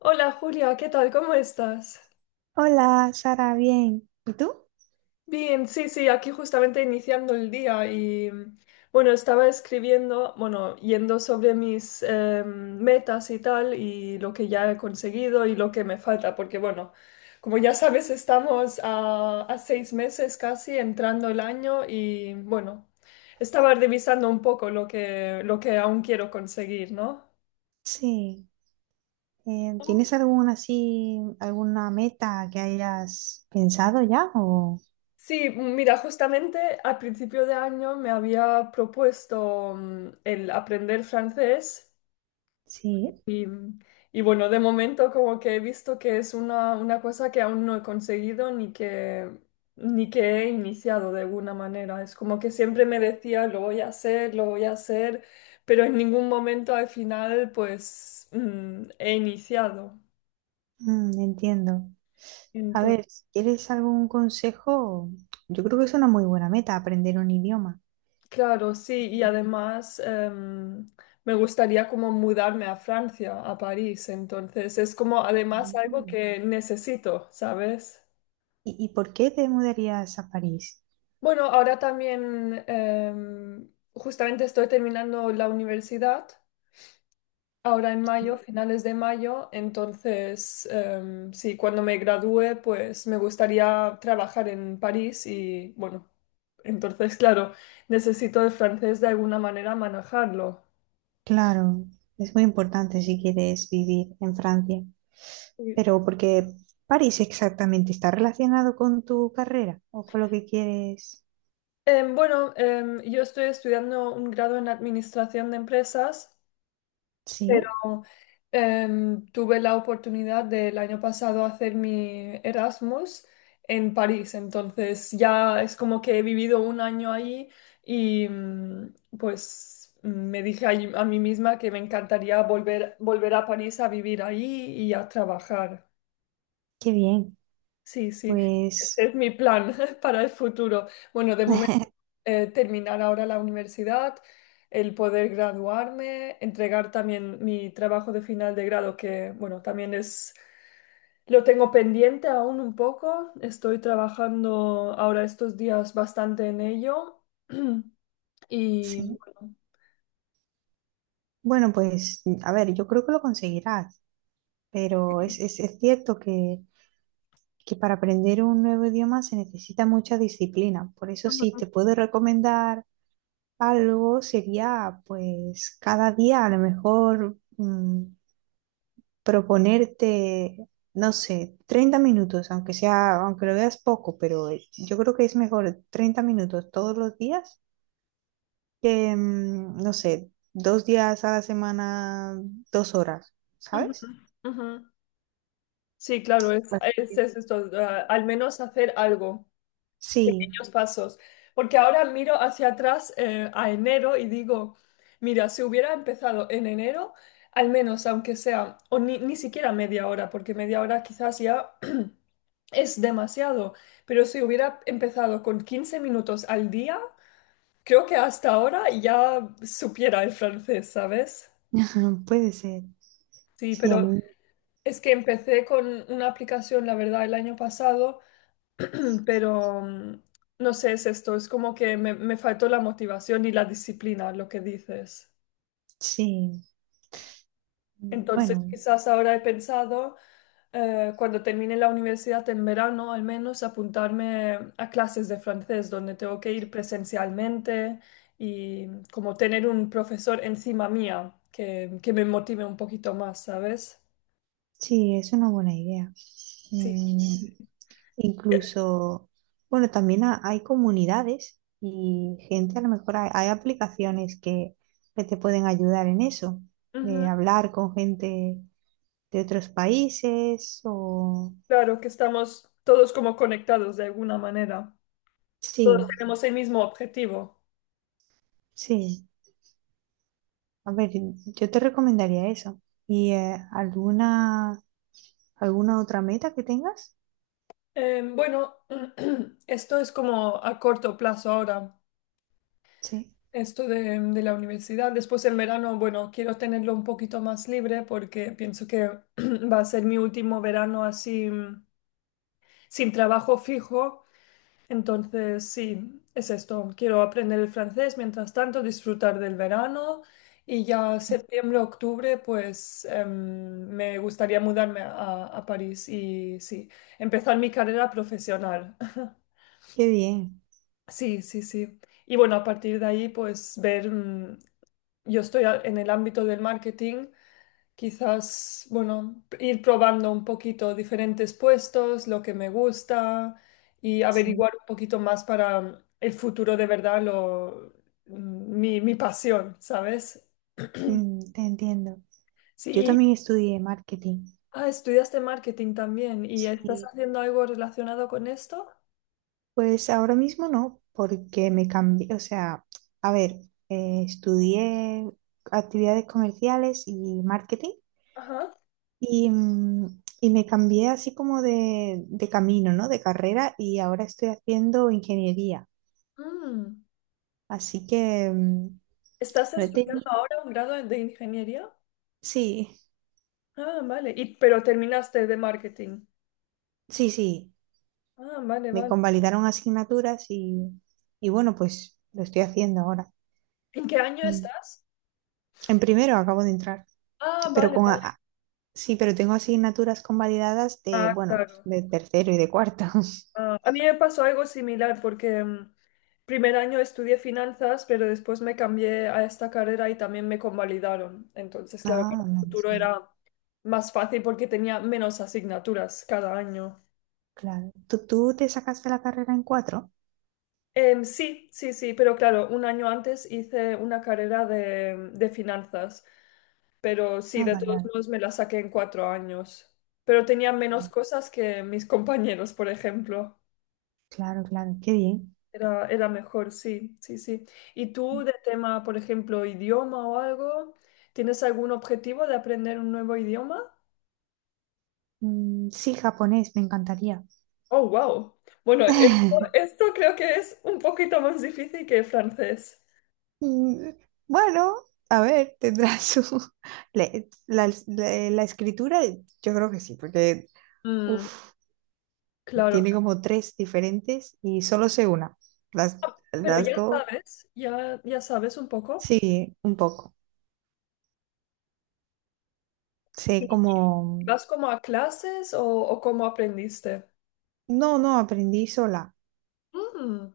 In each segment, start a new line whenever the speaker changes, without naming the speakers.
Hola Julia, ¿qué tal? ¿Cómo estás?
Hola, Sara, bien.
Bien, sí, sí, aquí justamente iniciando el día y bueno, estaba escribiendo, bueno, yendo sobre mis metas y tal y lo que ya he conseguido y lo que me falta, porque bueno, como ya sabes, estamos a 6 meses casi entrando el año y bueno, estaba revisando un poco lo que aún quiero conseguir, ¿no?
Sí. ¿Tienes alguna meta que hayas pensado ya? O
Sí, mira, justamente al principio de año me había propuesto el aprender francés
sí.
y, y bueno, de momento como que he visto que es una cosa que aún no he conseguido ni que he iniciado de alguna manera. Es como que siempre me decía, lo voy a hacer, lo voy a hacer, pero en ningún momento al final pues he iniciado.
Mm, entiendo. A ver, si quieres algún consejo, yo creo que es una muy buena meta aprender un idioma.
Claro, sí, y además me gustaría como mudarme a Francia, a París, entonces es como
Ah.
además algo que necesito, ¿sabes?
¿Y por qué te mudarías a París?
Bueno, ahora también justamente estoy terminando la universidad, ahora en mayo,
Sí.
finales de mayo, entonces sí, cuando me gradúe pues me gustaría trabajar en París y bueno, entonces claro, necesito el francés de alguna manera manejarlo.
Claro, es muy importante si quieres vivir en Francia.
Sí.
Pero porque París exactamente está relacionado con tu carrera o con lo que quieres.
Bueno, yo estoy estudiando un grado en administración de empresas, pero
Sí,
tuve la oportunidad del año pasado hacer mi Erasmus en París, entonces ya es como que he vivido un año ahí y pues me dije a mí misma que me encantaría volver a París a vivir ahí y a trabajar.
qué bien.
Sí, sí, ese
Pues
es mi plan para el futuro. Bueno, de momento terminar ahora la universidad, el poder graduarme, entregar también mi trabajo de final de grado, que bueno, también es, lo tengo pendiente aún un poco. Estoy trabajando ahora estos días bastante en ello. Y
sí.
bueno,
Bueno, pues a ver, yo creo que lo conseguirás, pero es,
sí.
es, es cierto que para aprender un nuevo idioma se necesita mucha disciplina. Por eso sí,
Ujú,
te puedo recomendar algo, sería pues cada día a lo mejor proponerte, no sé, 30 minutos, aunque sea, aunque lo veas poco, pero yo creo que es mejor 30 minutos todos los días que, no sé, 2 días a la semana, 2 horas,
ujú,
¿sabes?
ujú. Sí, claro, es,
Así
es,
que-
es esto, al menos hacer algo.
Sí.
Pequeños pasos. Porque ahora miro hacia atrás a enero y digo, mira, si hubiera empezado en enero, al menos aunque sea, o ni siquiera media hora, porque media hora quizás ya es demasiado, pero si hubiera empezado con 15 minutos al día, creo que hasta ahora ya supiera el francés, ¿sabes?
Puede ser.
Sí,
Sí, a
pero
mí,
es que empecé con una aplicación, la verdad, el año pasado pero no sé, es esto, es como que me faltó la motivación y la disciplina, lo que dices.
sí.
Entonces,
Bueno,
quizás ahora he pensado, cuando termine la universidad en verano, al menos apuntarme a clases de francés, donde tengo que ir presencialmente y como tener un profesor encima mía que me motive un poquito más, ¿sabes?
sí, es una buena idea.
Sí.
Mm, Incluso, bueno, también hay comunidades y gente, a lo mejor hay aplicaciones que te pueden ayudar en eso,
Ujú.
de hablar con gente de otros países o.
Claro que estamos todos como conectados de alguna manera. Todos
Sí,
tenemos el mismo objetivo.
sí. A ver, yo te recomendaría eso. ¿Y alguna otra meta que tengas?
Bueno, esto es como a corto plazo ahora,
Sí,
esto de la universidad. Después en verano, bueno, quiero tenerlo un poquito más libre porque pienso que va a ser mi último verano así, sin trabajo fijo. Entonces, sí, es esto. Quiero aprender el francés, mientras tanto, disfrutar del verano y ya
sí.
septiembre, octubre, pues me gustaría mudarme a París y sí, empezar mi carrera profesional.
Qué bien,
Sí, sí, sí. Y bueno, a partir de ahí, pues ver, yo estoy en el ámbito del marketing. Quizás, bueno, ir probando un poquito diferentes puestos, lo que me gusta y averiguar
sí.
un poquito más para el futuro de verdad, mi pasión, ¿sabes?
Te entiendo.
Sí,
Yo también estudié marketing.
ah, estudiaste marketing también y estás
Sí,
haciendo algo relacionado con esto.
pues ahora mismo no, porque me cambié, o sea, a ver, estudié actividades comerciales y marketing
Ajá.
y me cambié así como de camino, ¿no? De carrera y ahora estoy haciendo ingeniería.
Mm.
Así que
¿Estás
No he
estudiando
teni-
ahora un grado de ingeniería?
sí,
Ah, vale. Y, pero terminaste de marketing.
sí, sí.
Ah, vale,
Me
vale.
convalidaron asignaturas y bueno, pues lo estoy haciendo ahora.
¿En qué año
Mm.
estás?
En primero acabo de entrar,
Ah,
pero
vale,
con... a-
vale.
a- sí, pero tengo asignaturas convalidadas de,
Ah,
bueno,
claro.
de tercero y de cuarto.
Ah, a mí me pasó algo similar porque primer año estudié finanzas, pero después me cambié a esta carrera y también me convalidaron. Entonces, claro, para
Ah,
el
menos
futuro
mal.
era más fácil porque tenía menos asignaturas cada año.
Claro. ¿Tú te sacaste la carrera en cuatro?
Sí, sí, sí, pero claro, un año antes hice una carrera de finanzas. Pero sí,
Ah,
de
vale,
todos
vale.
modos me la saqué en 4 años. Pero tenía menos
Vale.
cosas que mis compañeros, por ejemplo.
Claro, claro. Qué bien.
Era mejor, sí, sí, sí. ¿Y tú de tema, por ejemplo, idioma o algo? ¿Tienes algún objetivo de aprender un nuevo idioma?
Mm, sí, japonés, me encantaría.
Oh, wow. Bueno, esto, esto creo que es un poquito más difícil que el francés.
Mm. Bueno, a ver, tendrá su. La escritura, yo creo que sí, porque
Mm,
uf,
claro,
tiene
claro.
como tres diferentes y solo sé una. Las,
Ah, pero
las
ya
dos,
sabes, ya sabes un poco.
sí, un poco. Sé como.
¿Vas como a clases o, cómo aprendiste?
No, no, aprendí sola.
Mm.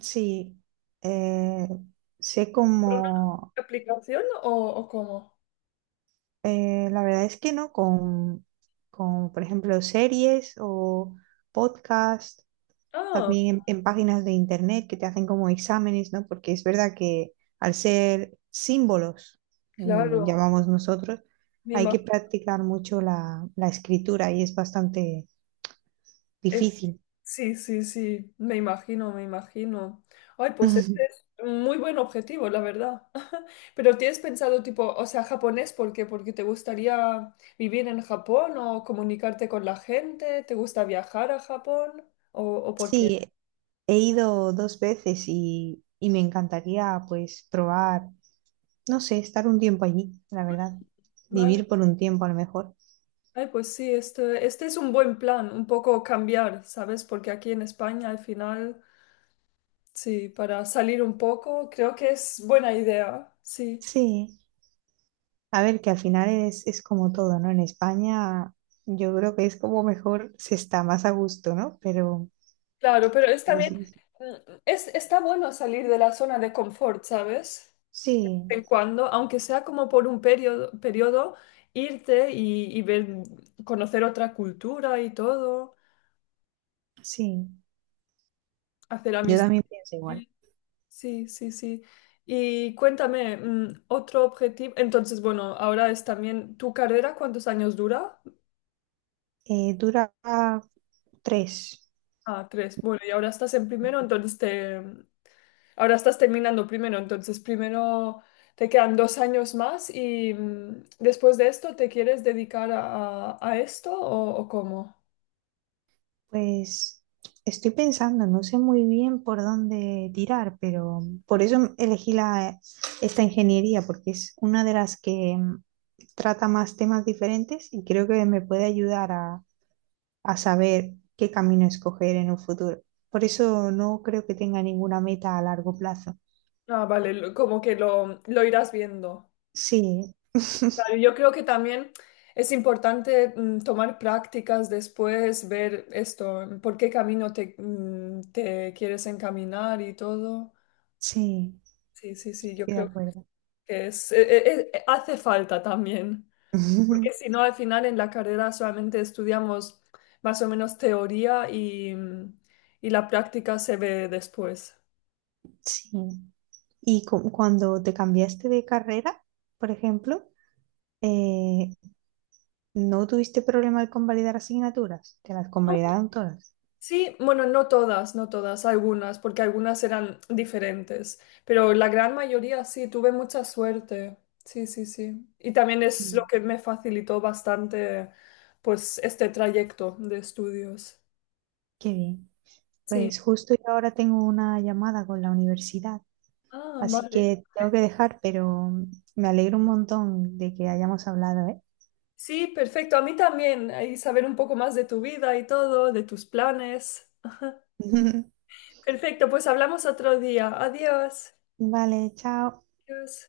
Sí, eh, sé
¿Por una
como.
aplicación o, cómo?
La verdad es que no, por ejemplo, series o podcast
Ah,
también en páginas de internet que te hacen como exámenes, ¿no? Porque es verdad que al ser símbolos,
claro.
llamamos nosotros,
Me
hay
ima-
que practicar mucho la escritura y es bastante
es-
difícil.
sí, sí, sí. Me imagino, me imagino. Ay, pues este es un muy buen objetivo, la verdad. Pero ¿tienes pensado tipo, o sea, japonés? ¿Por qué? ¿Porque te gustaría vivir en Japón o comunicarte con la gente? ¿Te gusta viajar a Japón? ¿O, por qué?
Sí, he ido 2 veces y me encantaría pues probar, no sé, estar un tiempo allí, la verdad,
Vale.
vivir por un tiempo a lo mejor.
Ay, pues sí, este es un buen plan, un poco cambiar, ¿sabes? Porque aquí en España al final... Sí, para salir un poco, creo que es buena idea, sí.
Sí. A ver, que al final es como todo, ¿no? En España yo creo que es como mejor se está más a gusto, ¿no? Pero,
Claro, pero es
pero
también,
sí,
está bueno salir de la zona de confort, ¿sabes?
sí,
De vez en cuando, aunque sea como por un periodo, irte y ver, conocer otra cultura y todo,
sí,
hacer
yo
amistad.
también pienso igual.
Sí, sí, sí. Y cuéntame, otro objetivo, entonces, bueno, ahora es también, ¿tu carrera cuántos años dura?
Dura tres.
Ah, tres. Bueno, y ahora estás en primero, entonces te... ahora estás terminando primero, entonces primero te quedan 2 años más y después de esto, ¿te quieres dedicar a esto o, cómo?
Pues estoy pensando, no sé muy bien por dónde tirar, pero por eso elegí esta ingeniería, porque es una de las que trata más temas diferentes y creo que me puede ayudar a saber qué camino escoger en un futuro. Por eso no creo que tenga ninguna meta a largo plazo.
Ah, vale, como que lo irás viendo.
Sí,
Claro, yo creo que también es importante, tomar prácticas después, ver esto, por qué camino te, te quieres encaminar y todo.
sí,
Sí, sí, sí, yo
estoy de
creo
acuerdo.
que hace falta también, porque si no, al final en la carrera solamente estudiamos más o menos teoría y la práctica se ve después.
Sí. Y cuando te cambiaste de carrera, por ejemplo, eh, ¿no tuviste problema de convalidar asignaturas? Te las
No,
convalidaron todas.
sí, bueno, no todas, no todas, algunas, porque algunas eran diferentes, pero la gran mayoría sí, tuve mucha suerte. Sí, sí, sí. Y también es lo
Sí.
que me facilitó bastante, pues, este trayecto de estudios.
Qué bien.
Sí.
Pues justo yo ahora tengo una llamada con la universidad,
Ah,
así
vale.
que tengo que dejar, pero me alegro un montón de que hayamos hablado, ¿eh?
Sí, perfecto. A mí también. Ahí saber un poco más de tu vida y todo, de tus planes. Perfecto, pues hablamos otro día. Adiós.
Vale, chao.
Adiós.